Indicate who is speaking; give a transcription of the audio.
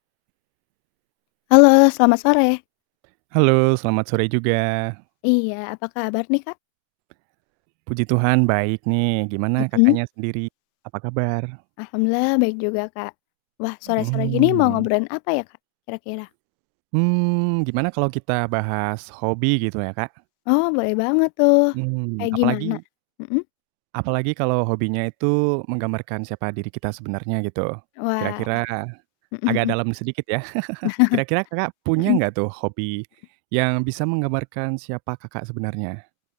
Speaker 1: Halo, selamat sore.
Speaker 2: Halo, selamat sore juga.
Speaker 1: Iya. Apa kabar nih, Kak?
Speaker 2: Puji Tuhan, baik nih. Gimana
Speaker 1: Mhm.
Speaker 2: Kakaknya sendiri, apa kabar?
Speaker 1: Alhamdulillah, baik juga, Kak. Wah,
Speaker 2: Mhm,
Speaker 1: sore-sore gini mau
Speaker 2: mmm.
Speaker 1: ngobrolin apa ya, Kak, kira-kira?
Speaker 2: Mmm, gimana kalau kita bahas hobi gitu ya, Kak?
Speaker 1: Oh, boleh banget tuh,
Speaker 2: Mmm,
Speaker 1: kayak gimana?
Speaker 2: apalagi
Speaker 1: Mhm?
Speaker 2: apalagi kalau hobinya itu menggambarkan siapa diri kita sebenarnya gitu.
Speaker 1: Wah, ah,
Speaker 2: Kira-kira,
Speaker 1: mhm
Speaker 2: agak
Speaker 1: mhm.
Speaker 2: dalam sedikit, ya. Kira-kira Kakak punya
Speaker 1: Mhm.
Speaker 2: nggak tuh hobi yang bisa menggambarkan siapa Kakak sebenarnya?